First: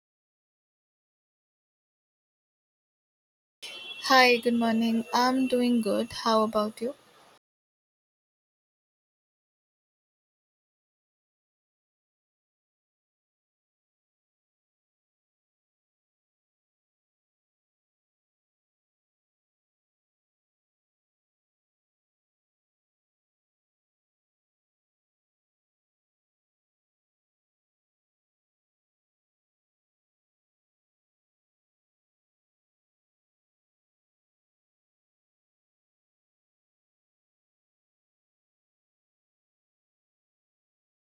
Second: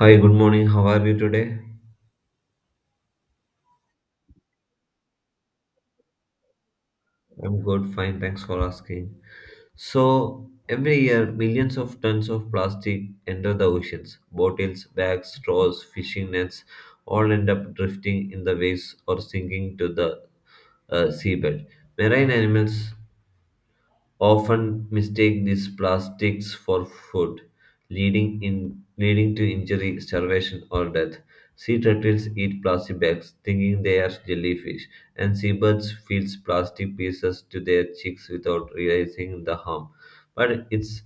Hi, good morning. How are you today? Hi, good morning. I'm doing good. How about you? I'm good, fine. Thanks for asking. So, every year, millions of tons of plastic enter the oceans. Bottles, bags, straws, fishing nets all end up drifting in the waves or sinking to the seabed. Marine animals often mistake these plastics for food, leading to injury, starvation, or death. Sea turtles eat plastic bags, thinking they are jellyfish, and seabirds feed plastic pieces to their chicks without realizing the harm. But it's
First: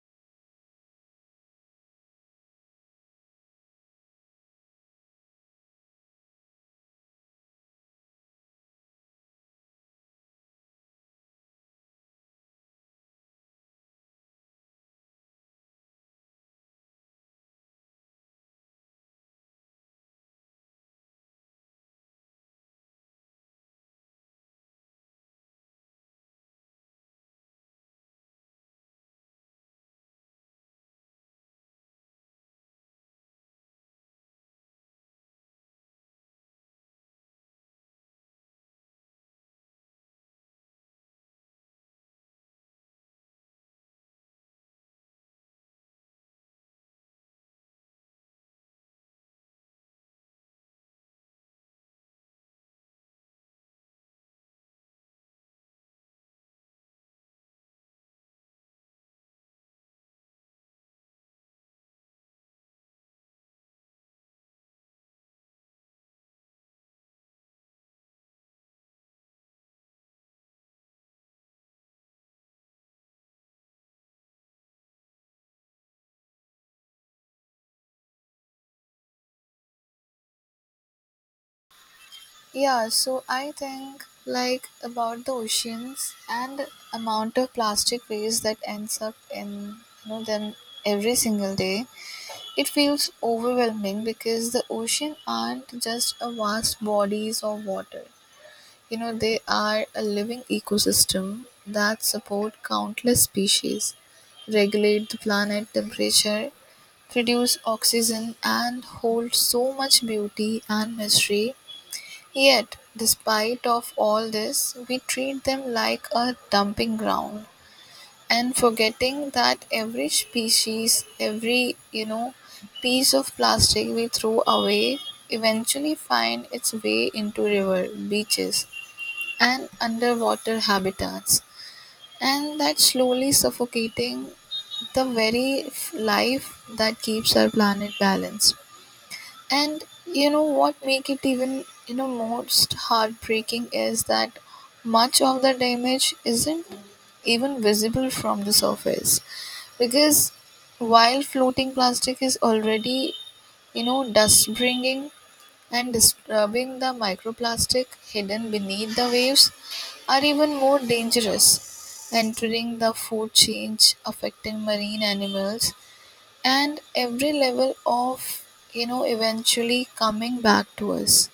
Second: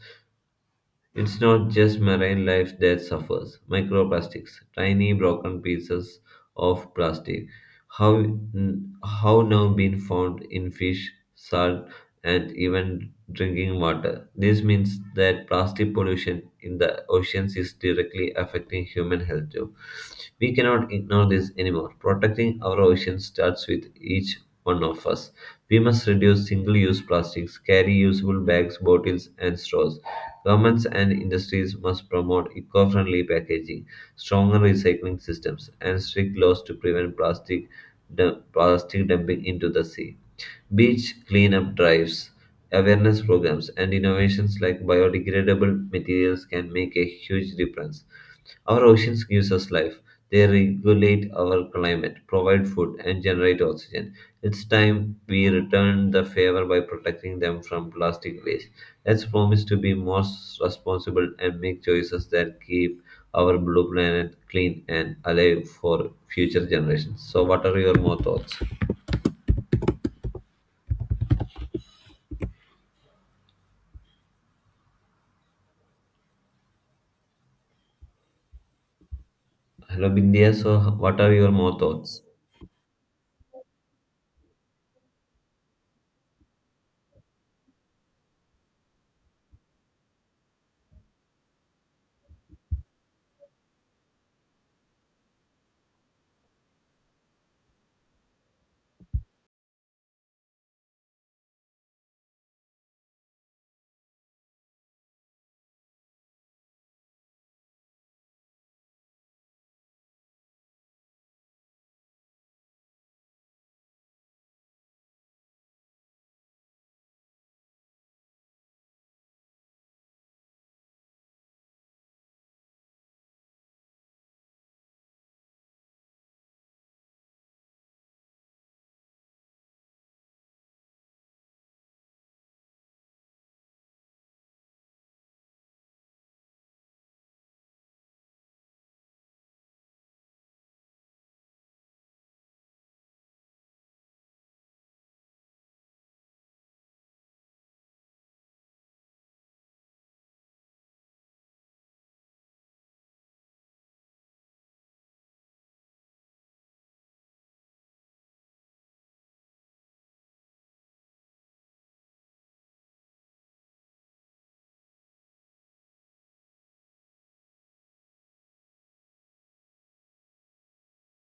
it's not just marine life that suffers. Microplastics, tiny broken pieces of plastic, how, how now been found in fish, salt, and even drinking water. This means that plastic pollution in the oceans is directly affecting human health too. We cannot ignore this anymore. Protecting our oceans starts with each one of us. We must reduce single use plastics, carry usable bags, bottles, and straws. Governments and industries must promote eco friendly packaging, stronger recycling systems, and strict laws to prevent plastic, plastic dumping into the sea. Beach cleanup drives, awareness programs, and innovations like biodegradable materials can make a huge difference. Our oceans gives us life. They regulate our climate, provide food, and generate oxygen. It's time we return the favor by protecting them from plastic waste. Let's promise to be more responsible and make choices that keep our blue planet clean and alive for future generations. So, what are your more thoughts? Hello, Bindia. So, what are your more thoughts? Yeah, so I think like about the oceans and amount of plastic waste that ends up in them every single day. It feels overwhelming because the ocean aren't just a vast bodies of water. You know, they are a living ecosystem that support countless species, regulate the planet temperature, produce oxygen and hold so much beauty and mystery. Yet, despite of all this, we treat them like a dumping ground and forgetting that every species, every piece of plastic we throw away eventually find its way into river, beaches and underwater habitats, and that's slowly suffocating the very life that keeps our planet balanced. And you know what make it even most heartbreaking is that much of the damage isn't even visible from the surface because while floating plastic is already dust bringing and disturbing the microplastic hidden beneath the waves are even more dangerous, entering the food chain, affecting marine animals and every level of eventually coming back to us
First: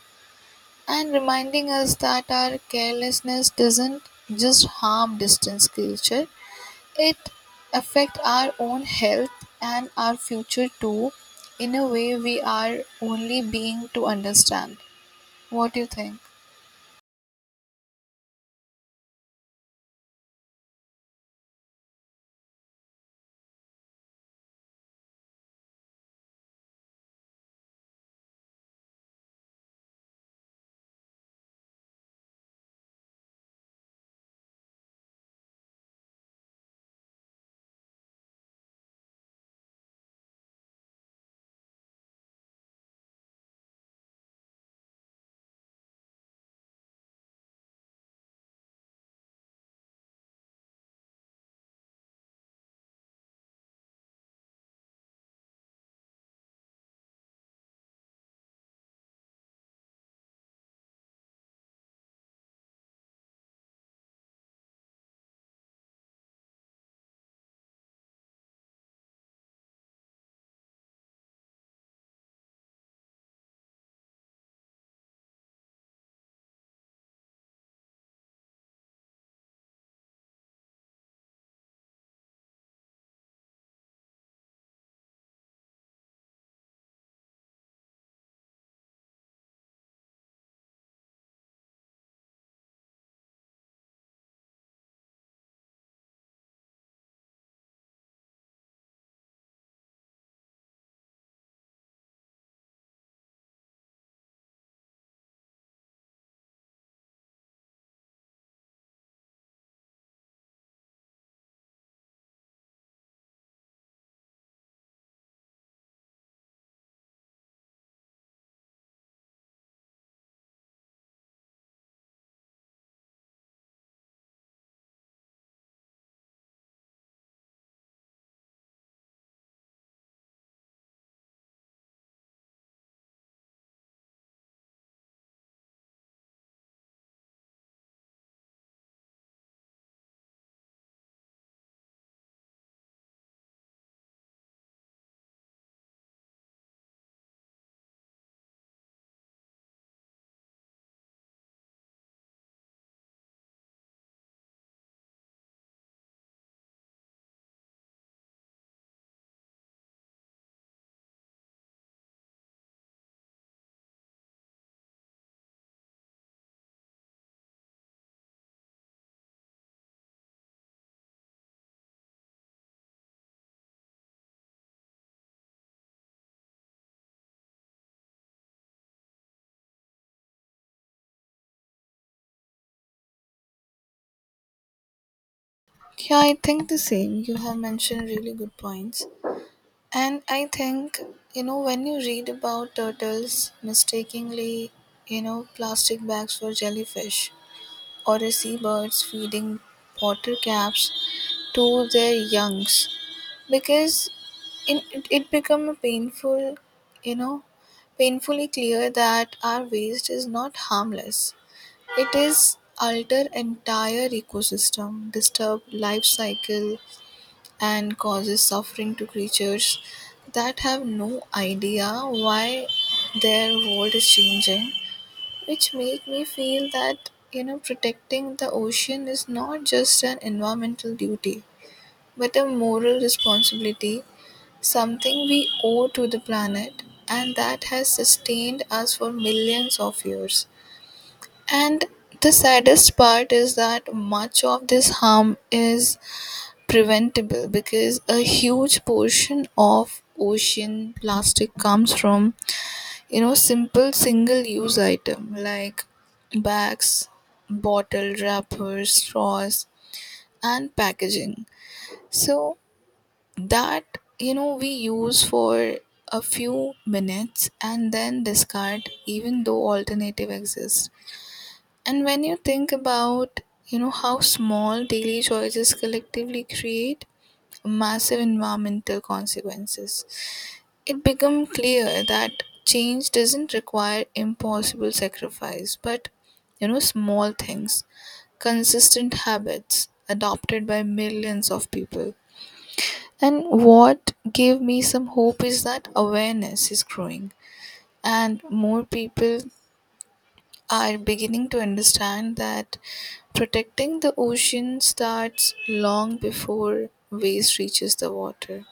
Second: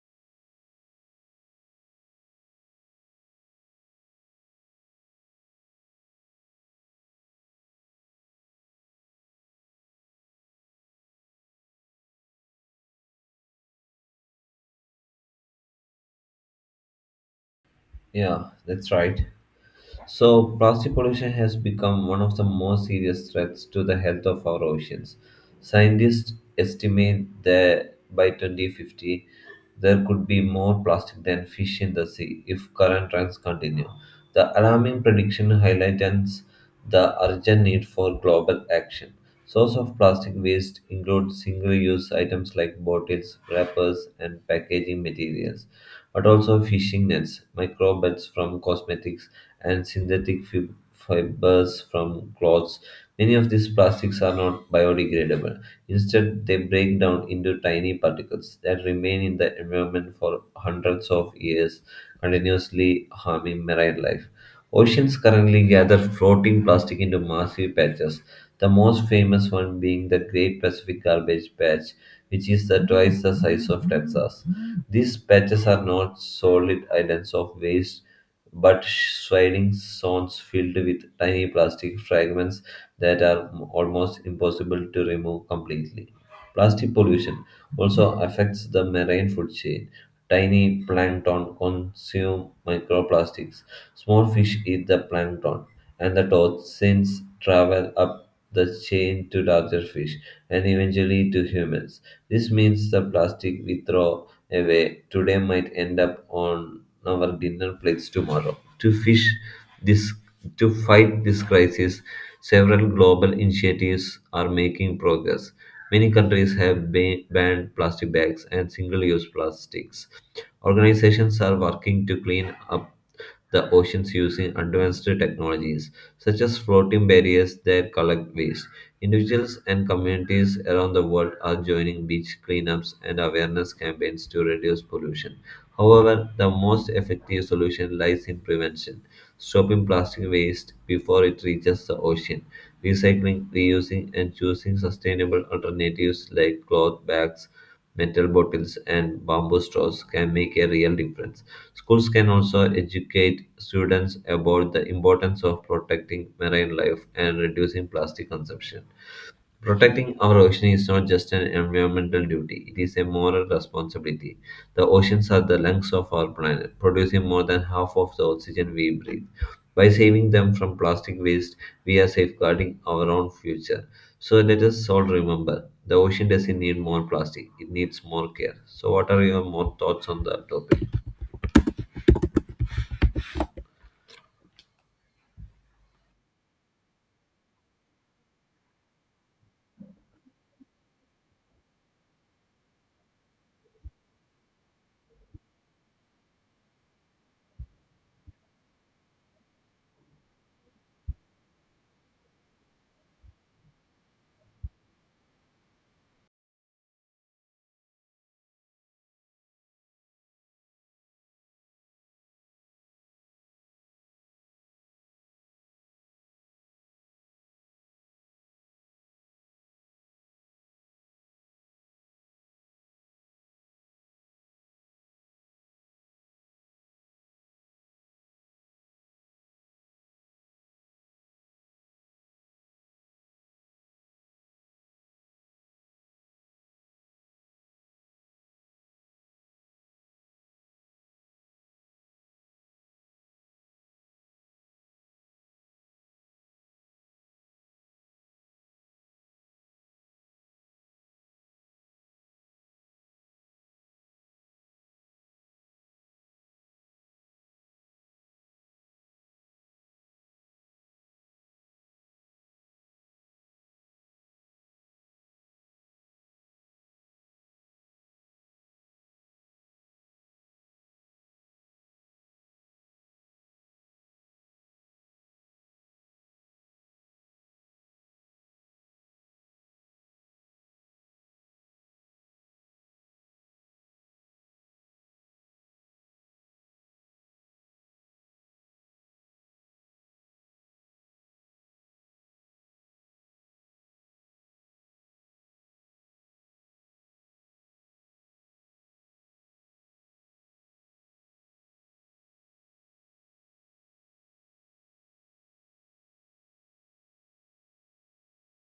and reminding us that our carelessness doesn't just harm distant creature, it affect our own health and our future too, in a way we are only being to understand. What do you think? Yeah, that's right. So, plastic pollution has become one of the most serious threats to the health of our oceans. Scientists estimate that by 2050, there could be more plastic than fish in the sea if current trends continue. The alarming prediction highlights the urgent need for global action. Source of plastic waste include single-use items like bottles, wrappers, and packaging materials, but also fishing nets, microbes from cosmetics, and synthetic fibers from clothes. Many of these plastics are not biodegradable. Instead, they break down into tiny particles that remain in the environment for hundreds of years, continuously harming marine life. Oceans currently gather floating plastic into massive patches, the most famous one being the Great Pacific Garbage Patch, which is the twice the size of Texas. These patches are not solid islands of waste, but swirling zones filled with tiny plastic fragments that are almost impossible to remove completely. Plastic pollution also affects the marine food chain. Tiny plankton consume microplastics. Small fish eat the plankton, and the toxins travel up the chain to larger fish and eventually to humans. This means the plastic we throw away today might end up on our dinner plates tomorrow. This to fight this crisis, several global initiatives are making progress. Many countries have banned plastic bags and single use plastics. Organizations are working to clean up the oceans using advanced technologies such as floating barriers that collect waste. Individuals and communities around the world are joining beach cleanups and awareness campaigns to reduce pollution. However, the most effective solution lies in prevention, stopping plastic waste before it reaches the ocean, recycling, reusing, and choosing sustainable alternatives like cloth bags, metal bottles, and bamboo straws can make a real difference. Schools can also educate students about the importance of protecting marine life and reducing plastic consumption. Protecting our ocean is not just an environmental duty, it is a moral responsibility. The oceans are the lungs of our planet, producing more than half of the oxygen we breathe. By saving them from plastic waste, we are safeguarding our own future. So let us all remember the ocean doesn't need more plastic, it needs more care. So, what are your more thoughts on the topic? Yeah, I think the same. You have mentioned really good points. And I think, you know, when you read about turtles mistakenly, you know, plastic bags for jellyfish or the seabirds feeding water caps to their youngs because it become a painful, you know, painfully clear that our waste is not harmless. It is alter entire ecosystem, disturb life cycle and causes suffering to creatures that have no idea why their world is changing, which make me feel that you know protecting the ocean is not just an environmental duty but a moral responsibility, something we owe to the planet and that has sustained us for millions of years. And the saddest part is that much of this harm is preventable because a huge portion of ocean plastic comes from simple single use item like bags, bottle, wrappers, straws and packaging so that you know we use for a few minutes and then discard even though alternative exists. And when you think about, you know, how small daily choices collectively create massive environmental consequences, it becomes clear that change doesn't require impossible sacrifice, but, you know, small things, consistent habits adopted by millions of people. And what gave me some hope is that awareness is growing and more people are beginning to understand that protecting the ocean starts long before waste reaches the water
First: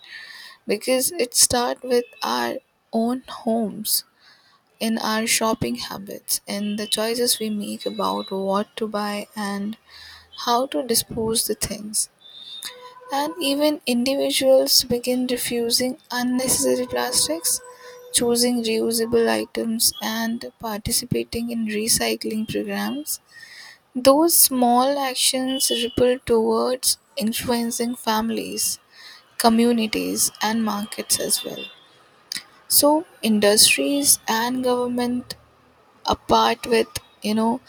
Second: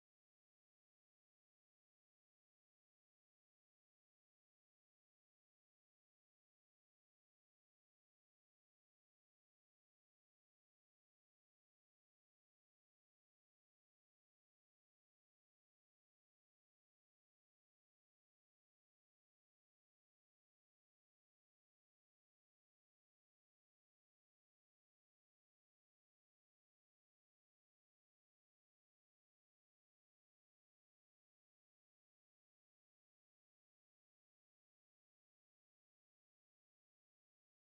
because it starts with our own homes, in our shopping habits, in the choices we make about what to buy and how to dispose the things. And even individuals begin refusing unnecessary plastics, choosing reusable items and participating in recycling programs, those small actions ripple towards influencing families, communities, and markets as well. So, industries and government, apart with you know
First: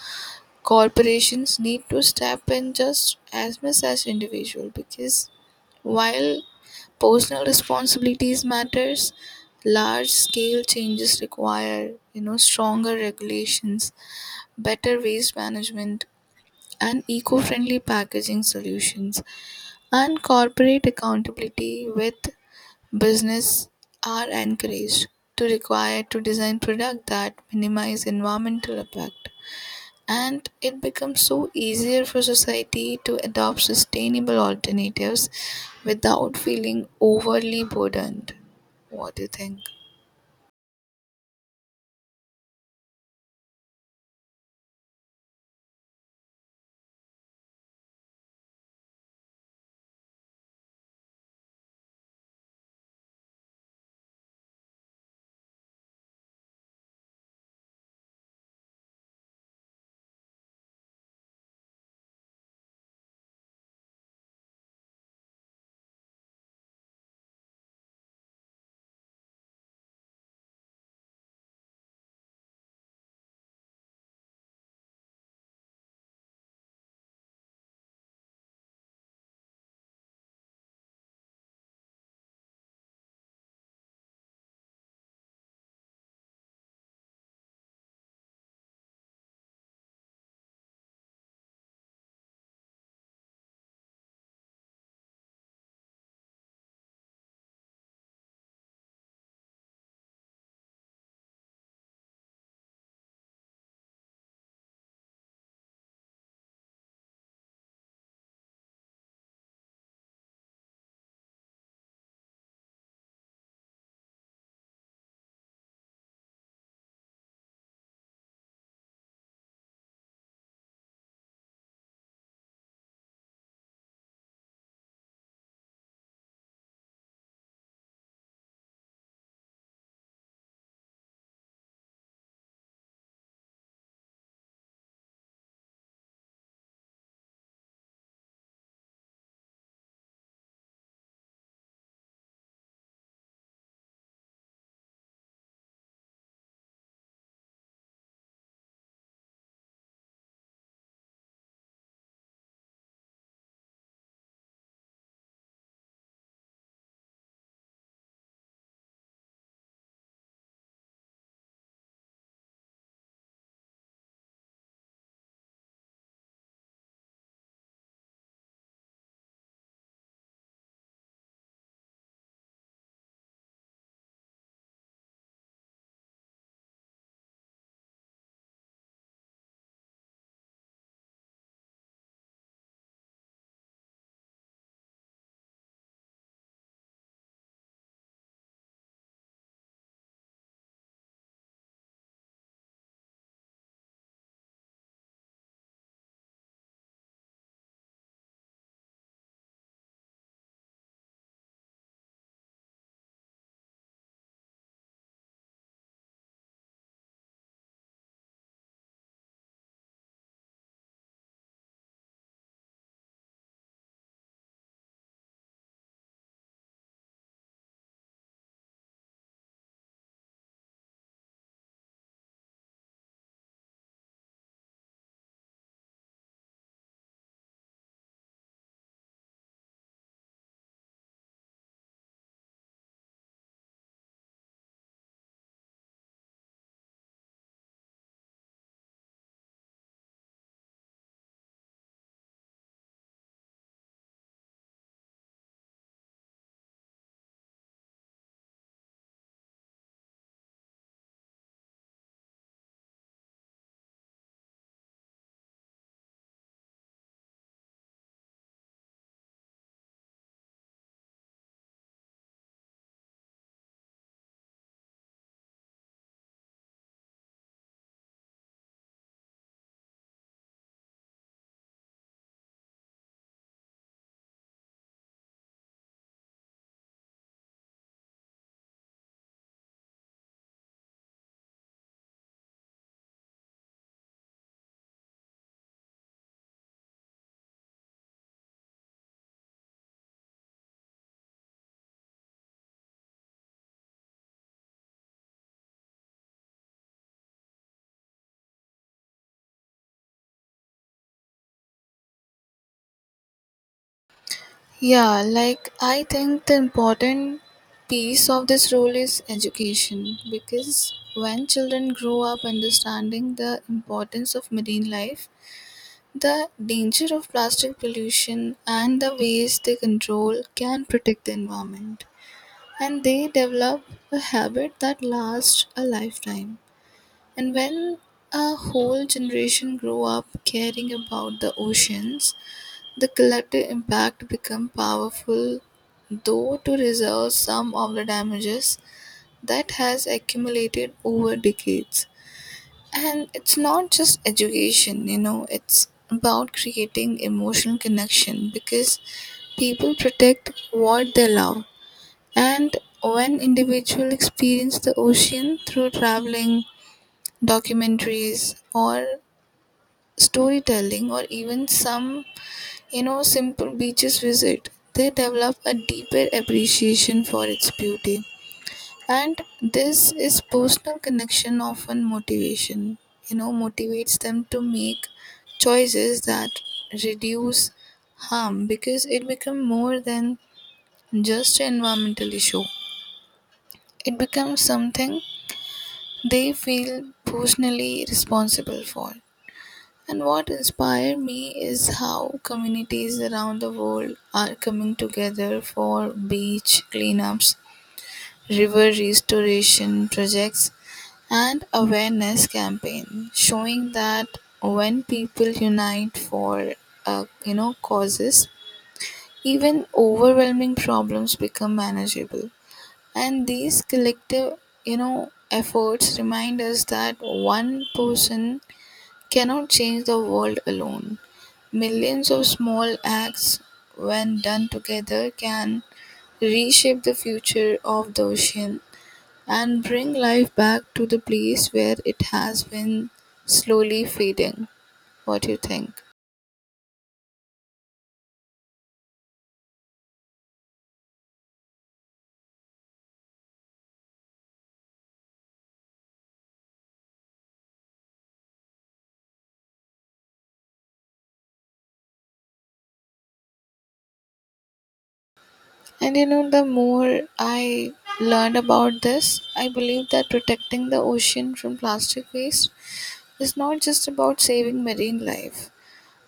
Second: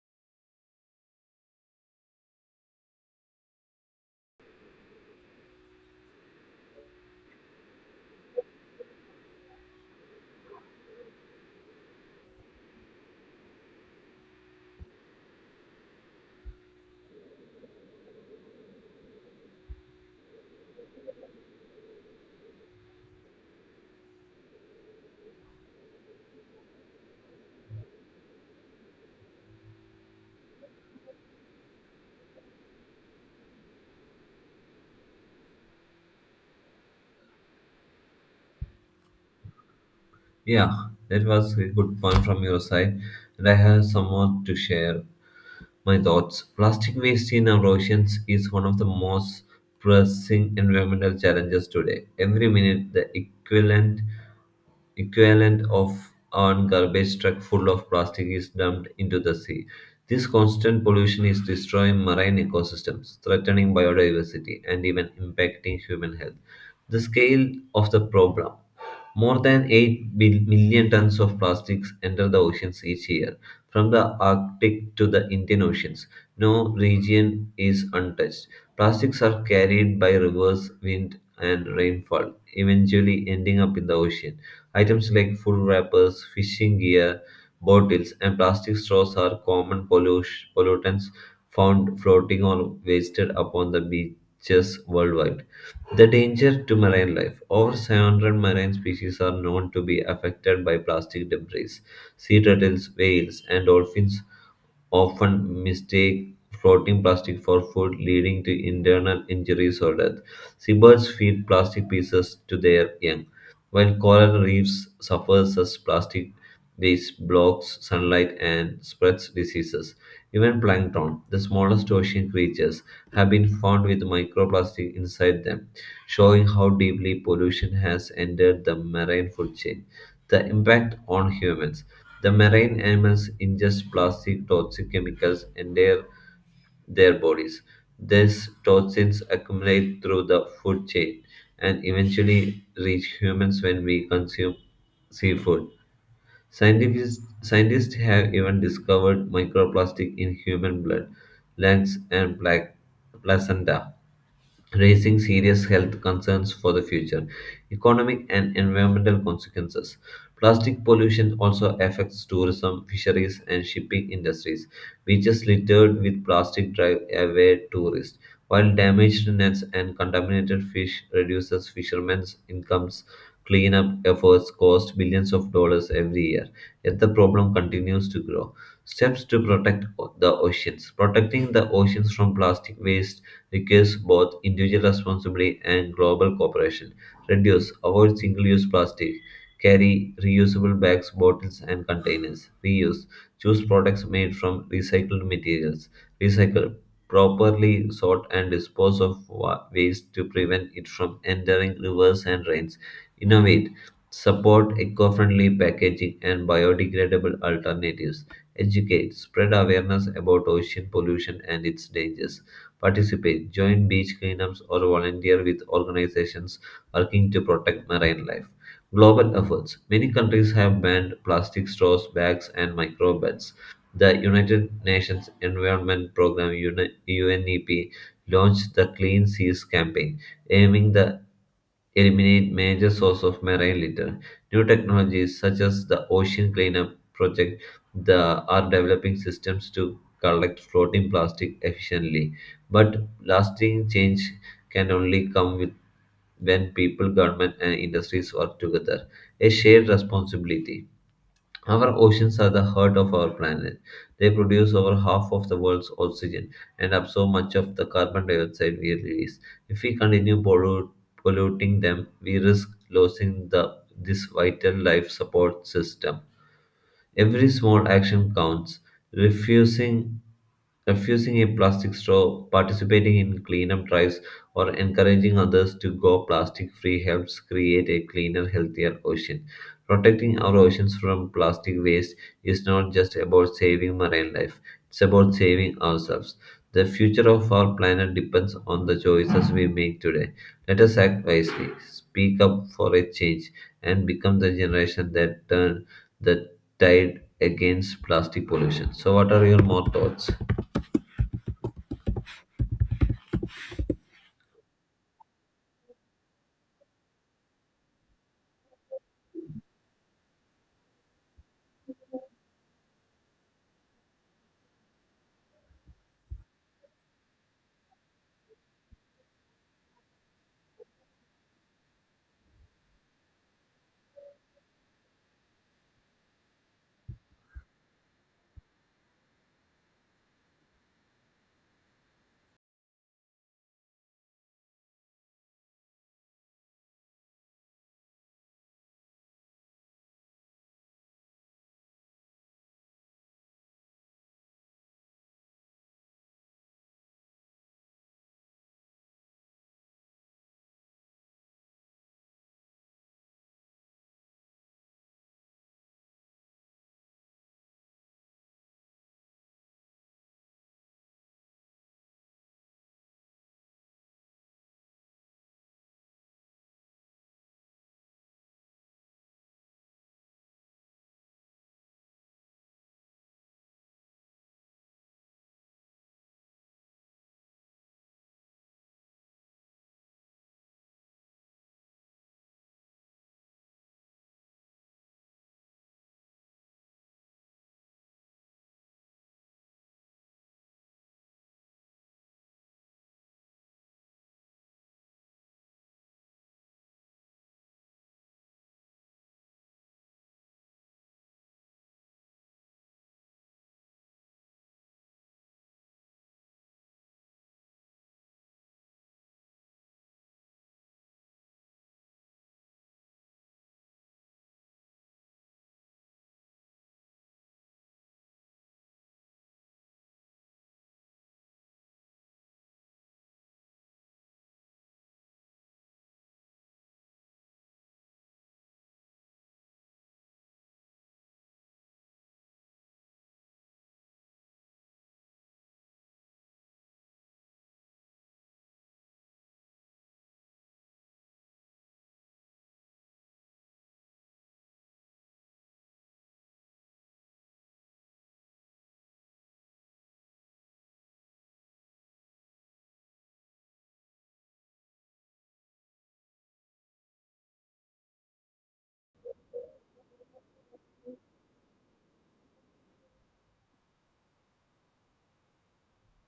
corporations, need to step in just as much as individual because while personal responsibilities matters, large scale changes require you know stronger regulations, better waste management and eco-friendly packaging solutions, and corporate accountability with business are encouraged to require to design products that minimize environmental impact, and it becomes so easier for society to adopt sustainable alternatives without feeling overly burdened. What do you think? Yeah, that was a good point from your side, and I have some more to share. My thoughts. Plastic waste in our oceans is one of the most pressing environmental challenges today. Every minute, the equivalent of an garbage truck full of plastic is dumped into the sea. This constant pollution is destroying marine ecosystems, threatening biodiversity, and even impacting human health. The scale of the problem, more than 8 million tons of plastics enter the oceans each year, from the Arctic to the Indian Oceans. No region is untouched. Plastics are carried by rivers, wind, and rainfall, eventually ending up in the ocean. Items like food wrappers, fishing gear, bottles, and plastic straws are common pollutants found floating or wasted upon the beaches worldwide. The danger to marine life. Over 700 marine species are known to be affected by plastic debris. Sea turtles, whales, and dolphins often mistake floating plastic for food, leading to internal injuries or death. Seabirds feed plastic pieces to their young, while coral reefs suffers as plastic waste blocks sunlight and spreads diseases. Even plankton, the smallest ocean creatures, have been found with microplastic inside them, showing how deeply pollution has entered the marine food chain. The impact on humans. The marine animals ingest plastic, toxic chemicals, and their bodies. These toxins accumulate through the food chain and eventually reach humans when we consume seafood. Scientists have even discovered microplastic in human blood, lungs, and placenta, raising serious health concerns for the future, economic and environmental consequences. Plastic pollution also affects tourism, fisheries, and shipping industries, beaches littered with plastic drive away tourists, while damaged nets and contaminated fish reduces fishermen's incomes. Cleanup efforts cost billions of dollars every year, yet the problem continues to grow. Steps to protect the oceans. Protecting the oceans from plastic waste requires both individual responsibility and global cooperation. Reduce, avoid single use plastic, carry reusable bags, bottles, and containers. Reuse, choose products made from recycled materials. Recycle, properly sort and dispose of waste to prevent it from entering rivers and drains. Innovate, support eco friendly packaging and biodegradable alternatives. Educate, spread awareness about ocean pollution and its dangers. Participate, join beach cleanups, or volunteer with organizations working to protect marine life. Global efforts. Many countries have banned plastic straws, bags, and micro beds. The United Nations Environment Programme UNEP launched the Clean Seas campaign, aiming to eliminate major source of marine litter. New technologies such as the Ocean Cleanup Project the, are developing systems to collect floating plastic efficiently, but lasting change can only come with when people, government, and industries work together. A shared responsibility. Our oceans are the heart of our planet. They produce over half of the world's oxygen and absorb so much of the carbon dioxide we release. If we continue polluting them, we risk losing the this vital life support system. Every small action counts. Refusing Refusing a plastic straw, participating in cleanup drives, or encouraging others to go plastic free helps create a cleaner, healthier ocean. Protecting our oceans from plastic waste is not just about saving marine life, it's about saving ourselves. The future of our planet depends on the choices we make today. Let us act wisely, speak up for a change, and become the generation that turn that tide against plastic pollution. So, what are your more thoughts? Yeah, like I think the important piece of this role is education because when children grow up understanding the importance of marine life, the danger of plastic pollution, and the ways they control can protect the environment. And they develop a habit that lasts a lifetime. And when a whole generation grow up caring about the oceans, the collective impact become powerful, though, to resolve some of the damages that has accumulated over decades. And it's not just education, you know, it's about creating emotional connection because people protect what they love. And when individuals experience the ocean through traveling, documentaries, or storytelling, or even some, you know, simple beaches visit, they develop a deeper appreciation for its beauty. And this is personal connection often motivation, you know, motivates them to make choices that reduce harm because it becomes more than just an environmental issue. It becomes something they feel personally responsible for. And what inspired me is how communities around the world are coming together for beach cleanups, river restoration projects, and awareness campaign, showing that when people unite for you know causes, even overwhelming problems become manageable. And these collective efforts remind us that one person cannot change the world alone. Millions of small acts, when done together, can reshape the future of the ocean and bring life back to the place where it has been slowly fading. What do you think? And you know, the more I learned about this, I believe that protecting the ocean from plastic waste is not just about saving marine life,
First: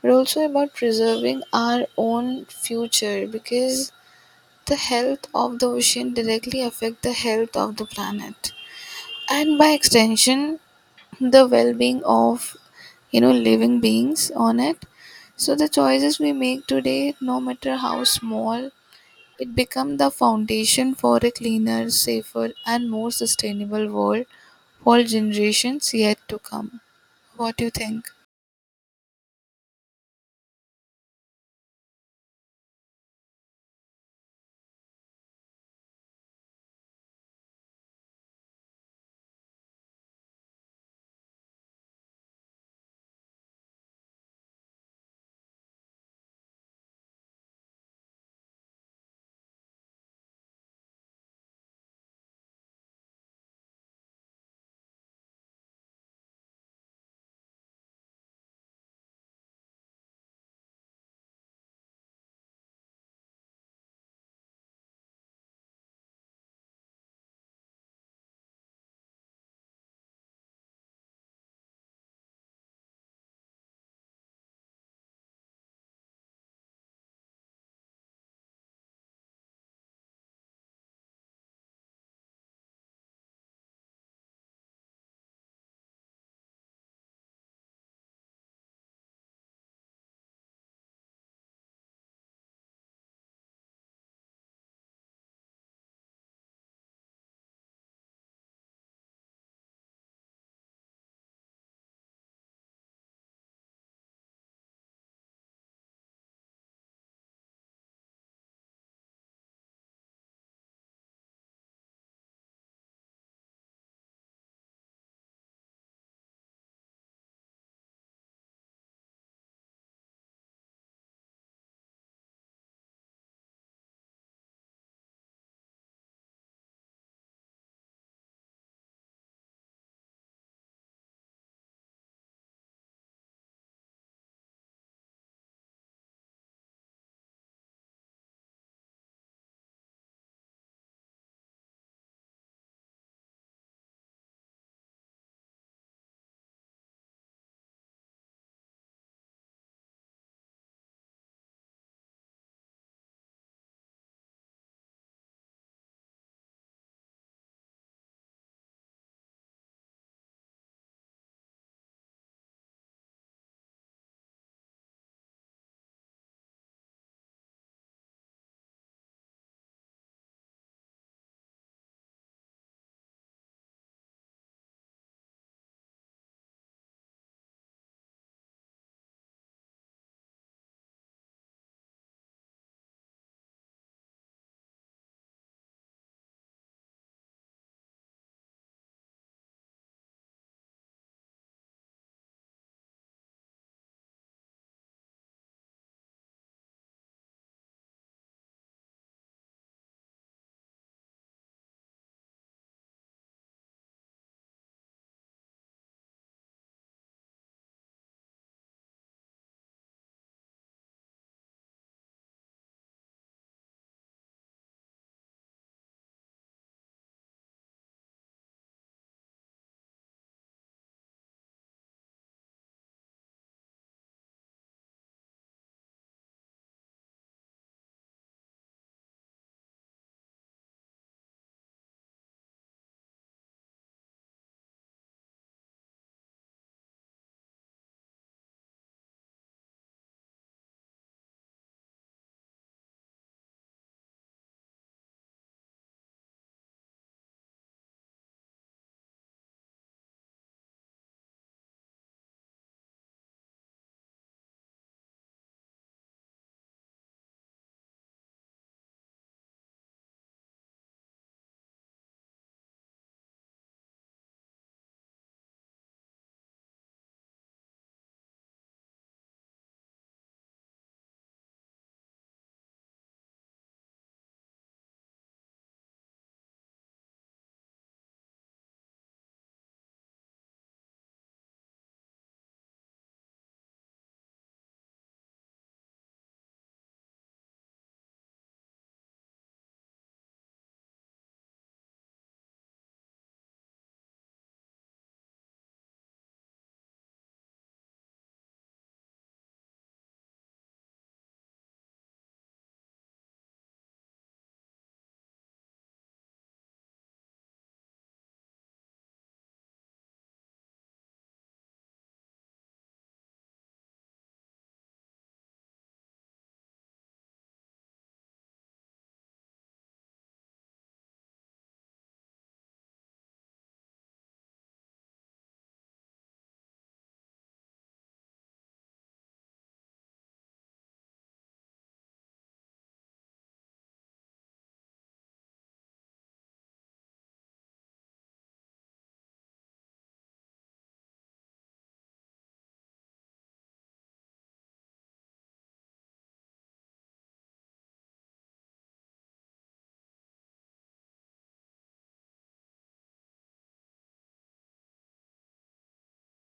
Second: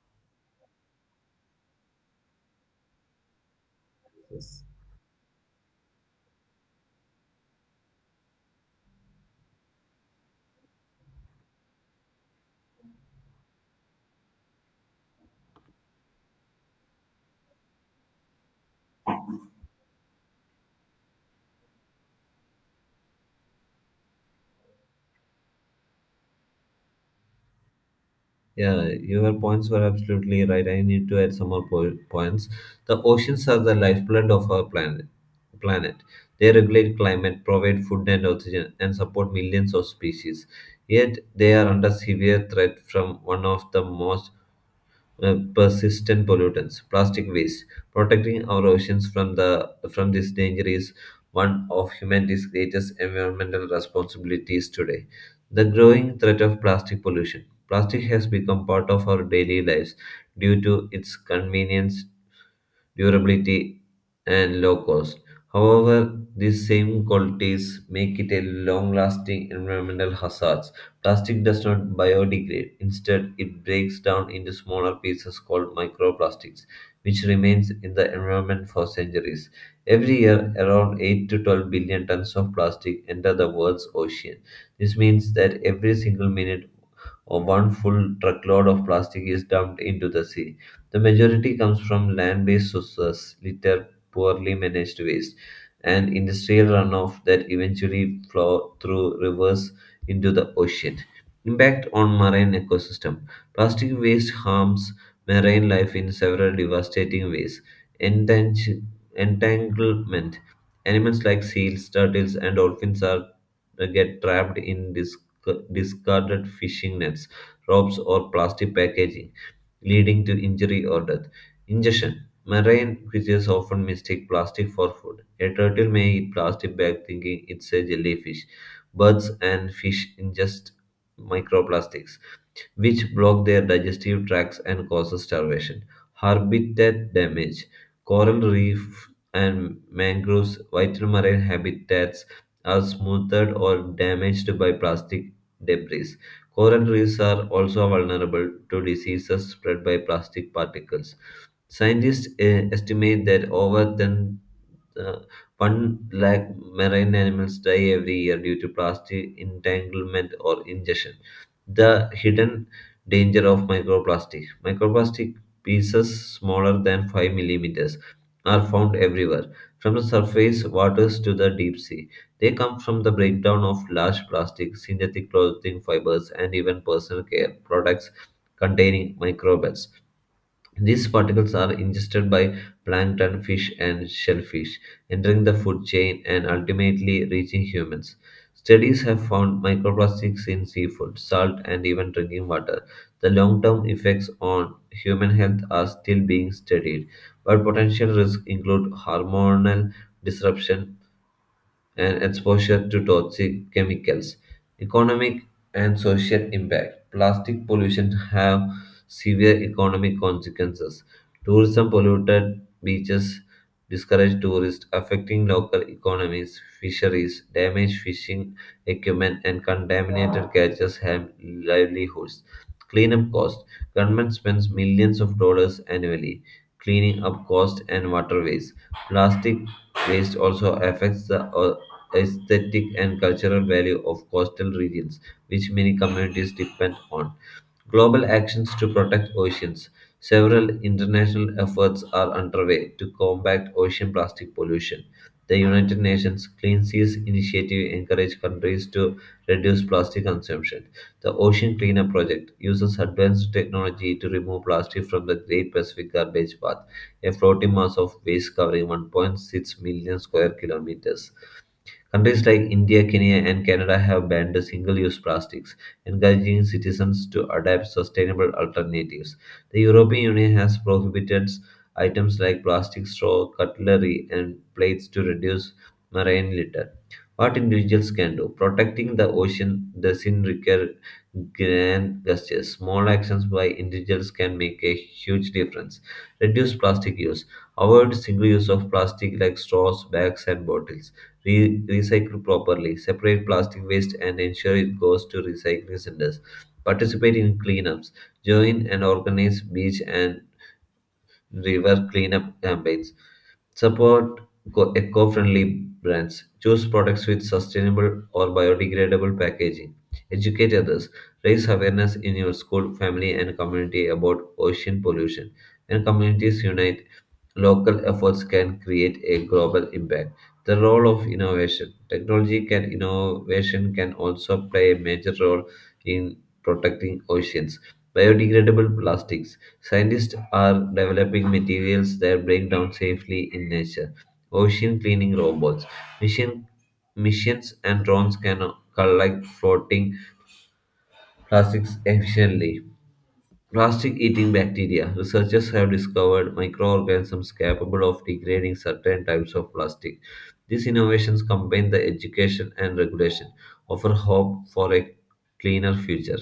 but also about preserving our own future because the health of the ocean directly affect the health of the planet and by extension the well-being of living beings on it. So the choices we make today, no matter how small, it become the foundation for a cleaner, safer and more sustainable world for generations yet to come. What do you think? Yeah, your points were absolutely right. I need to add some more points. The oceans are the lifeblood of our planet. Planet. They regulate climate, provide food and oxygen, and support millions of species. Yet they are under severe threat from one of the most persistent pollutants, plastic waste. Protecting our oceans from this danger is one of humanity's greatest environmental responsibilities today. The growing threat of plastic pollution. Plastic has become part of our daily lives due to its convenience, durability, and low cost. However, these same qualities make it a long-lasting environmental hazard. Plastic does not biodegrade. Instead, it breaks down into smaller pieces called microplastics, which remains in the environment for centuries. Every year, around 8 to 12 billion tons of plastic enter the world's ocean. This means that every single minute, or one full truckload of plastic is dumped into the sea. The majority comes from land based sources, litter, poorly managed waste, and industrial runoff that eventually flow through rivers into the ocean. Impact on marine ecosystem. Plastic waste harms marine life in several devastating ways. Entang- Entanglement. Animals like seals, turtles, and dolphins are get trapped in discarded fishing nets, ropes, or plastic packaging leading to injury or death. Ingestion. Marine creatures often mistake plastic for food. A turtle may eat plastic bag thinking it's a jellyfish. Birds and fish ingest microplastics which block their digestive tracts and causes starvation. Habitat damage. Coral reef and mangroves, vital marine habitats, are smoothed or damaged by plastic debris. Coral reefs are also vulnerable to diseases spread by plastic particles. Scientists estimate that over 10, uh, 1 lakh marine animals die every year due to plastic entanglement or ingestion. The hidden danger of microplastic. Microplastic pieces smaller than 5 millimeters are found everywhere, from the surface waters to the deep sea. They come from the breakdown of large plastic, synthetic clothing fibers, and even personal care products containing microbes. These particles are ingested by plankton, fish, and shellfish, entering the food chain and ultimately reaching humans. Studies have found microplastics in seafood, salt, and even drinking water. The long term effects on human health are still being studied, but potential risks include hormonal disruption, and exposure to toxic chemicals. Economic and social impact. Plastic pollution have severe economic consequences. Tourism polluted beaches discourage tourists, affecting local economies, fisheries, damaged fishing equipment, and contaminated catches have livelihoods. Cleanup cost. Government spends millions of dollars annually cleaning up coast and waterways. Plastic waste also affects the aesthetic and cultural value of coastal regions, which many communities depend on. Global actions to protect oceans. Several international efforts are underway to combat ocean plastic pollution. The United Nations Clean Seas Initiative encourages countries to reduce plastic consumption. The Ocean Cleanup Project uses advanced technology to remove plastic from the Great Pacific Garbage Path, a floating mass of waste covering 1.6 million square kilometers. Countries like India, Kenya, and Canada have banned single use plastics, encouraging citizens to adopt sustainable alternatives. The European Union has prohibited items like plastic straw, cutlery, and plates to reduce marine litter. What individuals can do. Protecting the ocean doesn't require grand gestures. Small actions by individuals can make a huge difference. Reduce plastic use. Avoid single use of plastic like straws, bags, and bottles. Recycle properly, separate plastic waste and ensure it goes to recycling centers. Participate in cleanups, join and organize beach and river cleanup campaigns. Support eco-friendly brands, choose products with sustainable or biodegradable packaging. Educate others, raise awareness in your school, family and community about ocean pollution. When communities unite, local efforts can create a global impact. The role of innovation. Technology can innovation can also play a major role in protecting oceans. Biodegradable plastics. Scientists are developing materials that break down safely in nature. Ocean cleaning robots. Mission Missions and drones can collect floating plastics efficiently. Plastic eating bacteria. Researchers have discovered microorganisms capable of degrading certain types of plastic. These innovations combine the education and regulation, offer hope for a cleaner future.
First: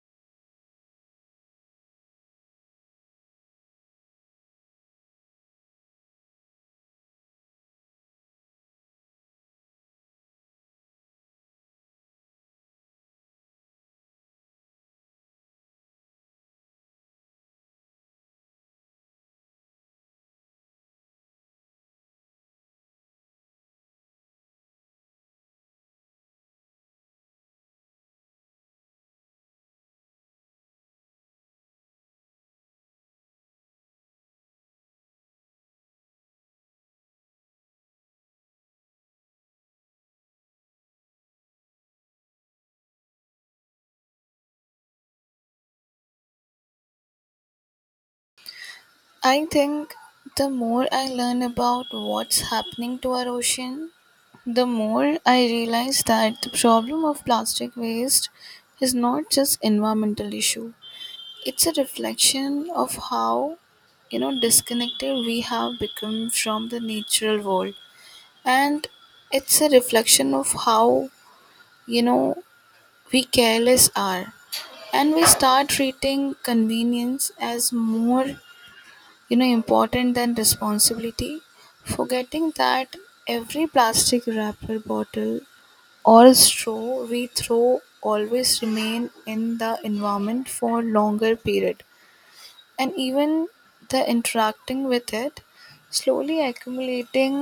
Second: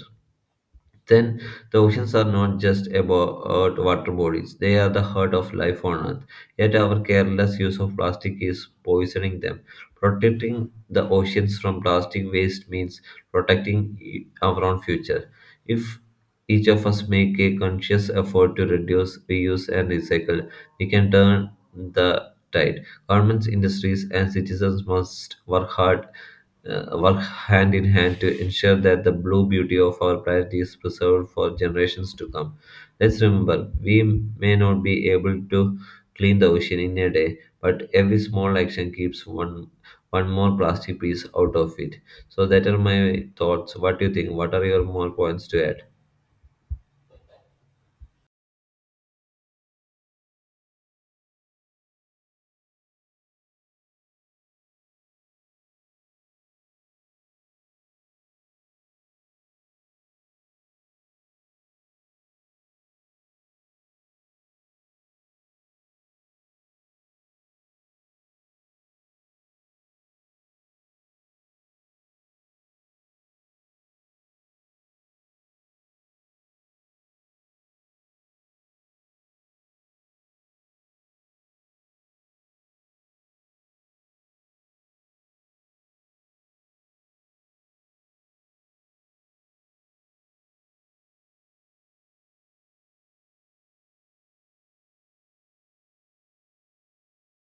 Then the oceans are not just about water bodies, they are the heart of life on earth. Yet our careless use of plastic is poisoning them. Protecting the oceans from plastic waste means protecting our own future. If each of us make a conscious effort to reduce, reuse, and recycle, we can turn the tide. Governments, industries, and citizens must work hard, work hand in hand to ensure that the blue beauty of our planet is preserved for generations to come. Let's remember, we may not be able to clean the ocean in a day, but every small action keeps one more plastic piece out of it. So that are my thoughts. What do you think? What are your more points to add? I think the more I learn about what's happening to our ocean, the more I realize that the problem of plastic waste is not just environmental issue. It's a reflection of how disconnected we have become from the natural world, and it's a reflection of how you know we careless are, and we start treating convenience as more important than responsibility, forgetting that every plastic wrapper, bottle or straw we throw always remain in the environment for longer period, and even the interacting with it slowly accumulating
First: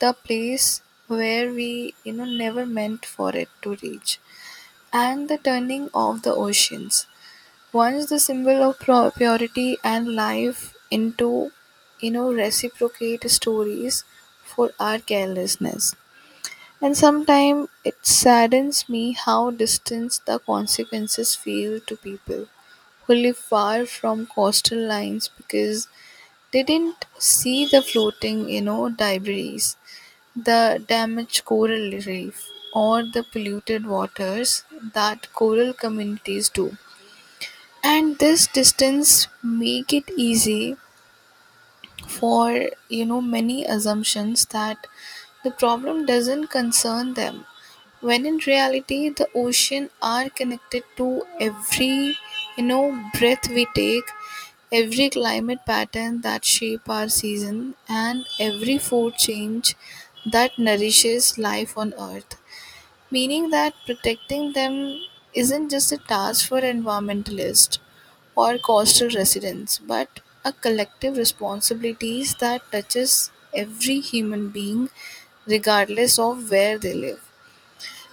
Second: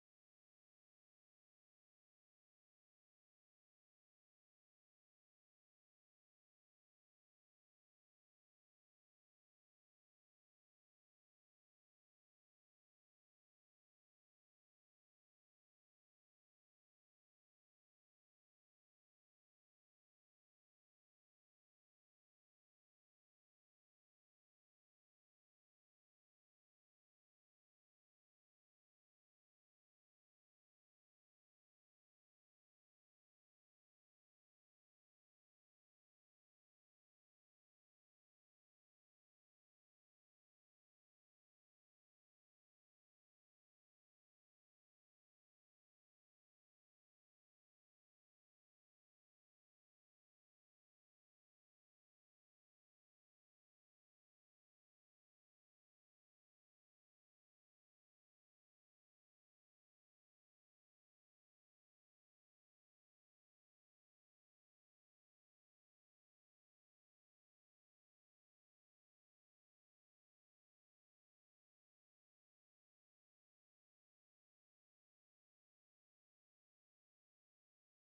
the place where we never meant for it to reach, and the turning of the oceans, once the symbol of purity and life, into reciprocate stories for our carelessness. And sometimes it saddens me how distant the consequences feel to people who live far from coastal lines because they didn't see the floating, you know, debris, the damaged coral reef, or the polluted waters that coral communities do. And this distance make it easy for many assumptions that the problem doesn't concern them when in reality the ocean are connected to every breath we take, every climate pattern that shape our season and every food change that nourishes life on earth, meaning that protecting them isn't just a task for environmentalists or coastal residents, but a collective responsibility that touches every human being, regardless of where they live.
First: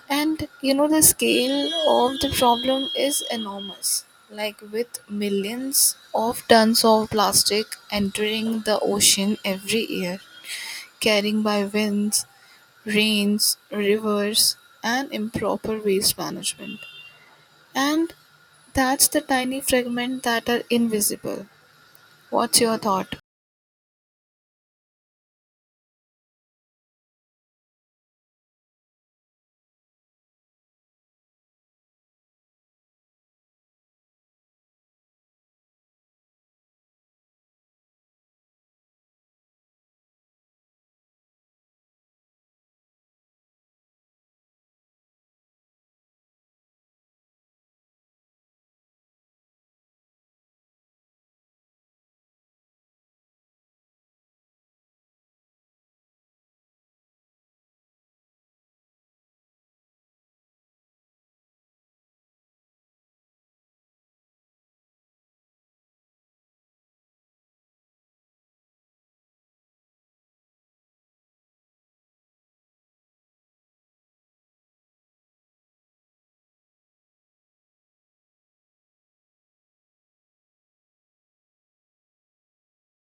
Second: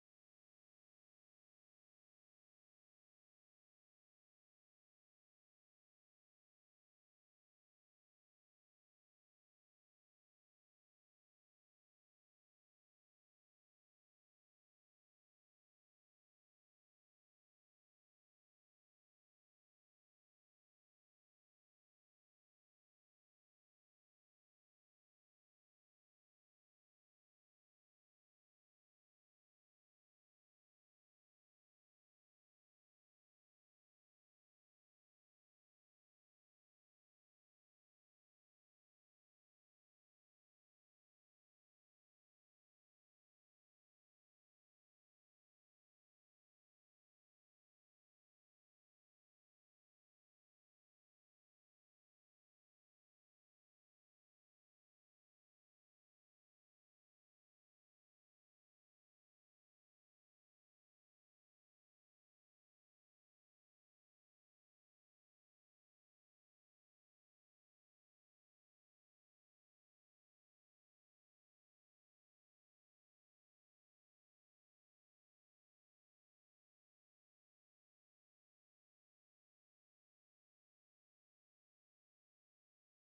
And you know, the scale of the problem is enormous, like with millions of tons of plastic entering the ocean every year, carrying by winds, rains, rivers, and improper waste management. And that's the tiny fragment that are invisible. What's your thought?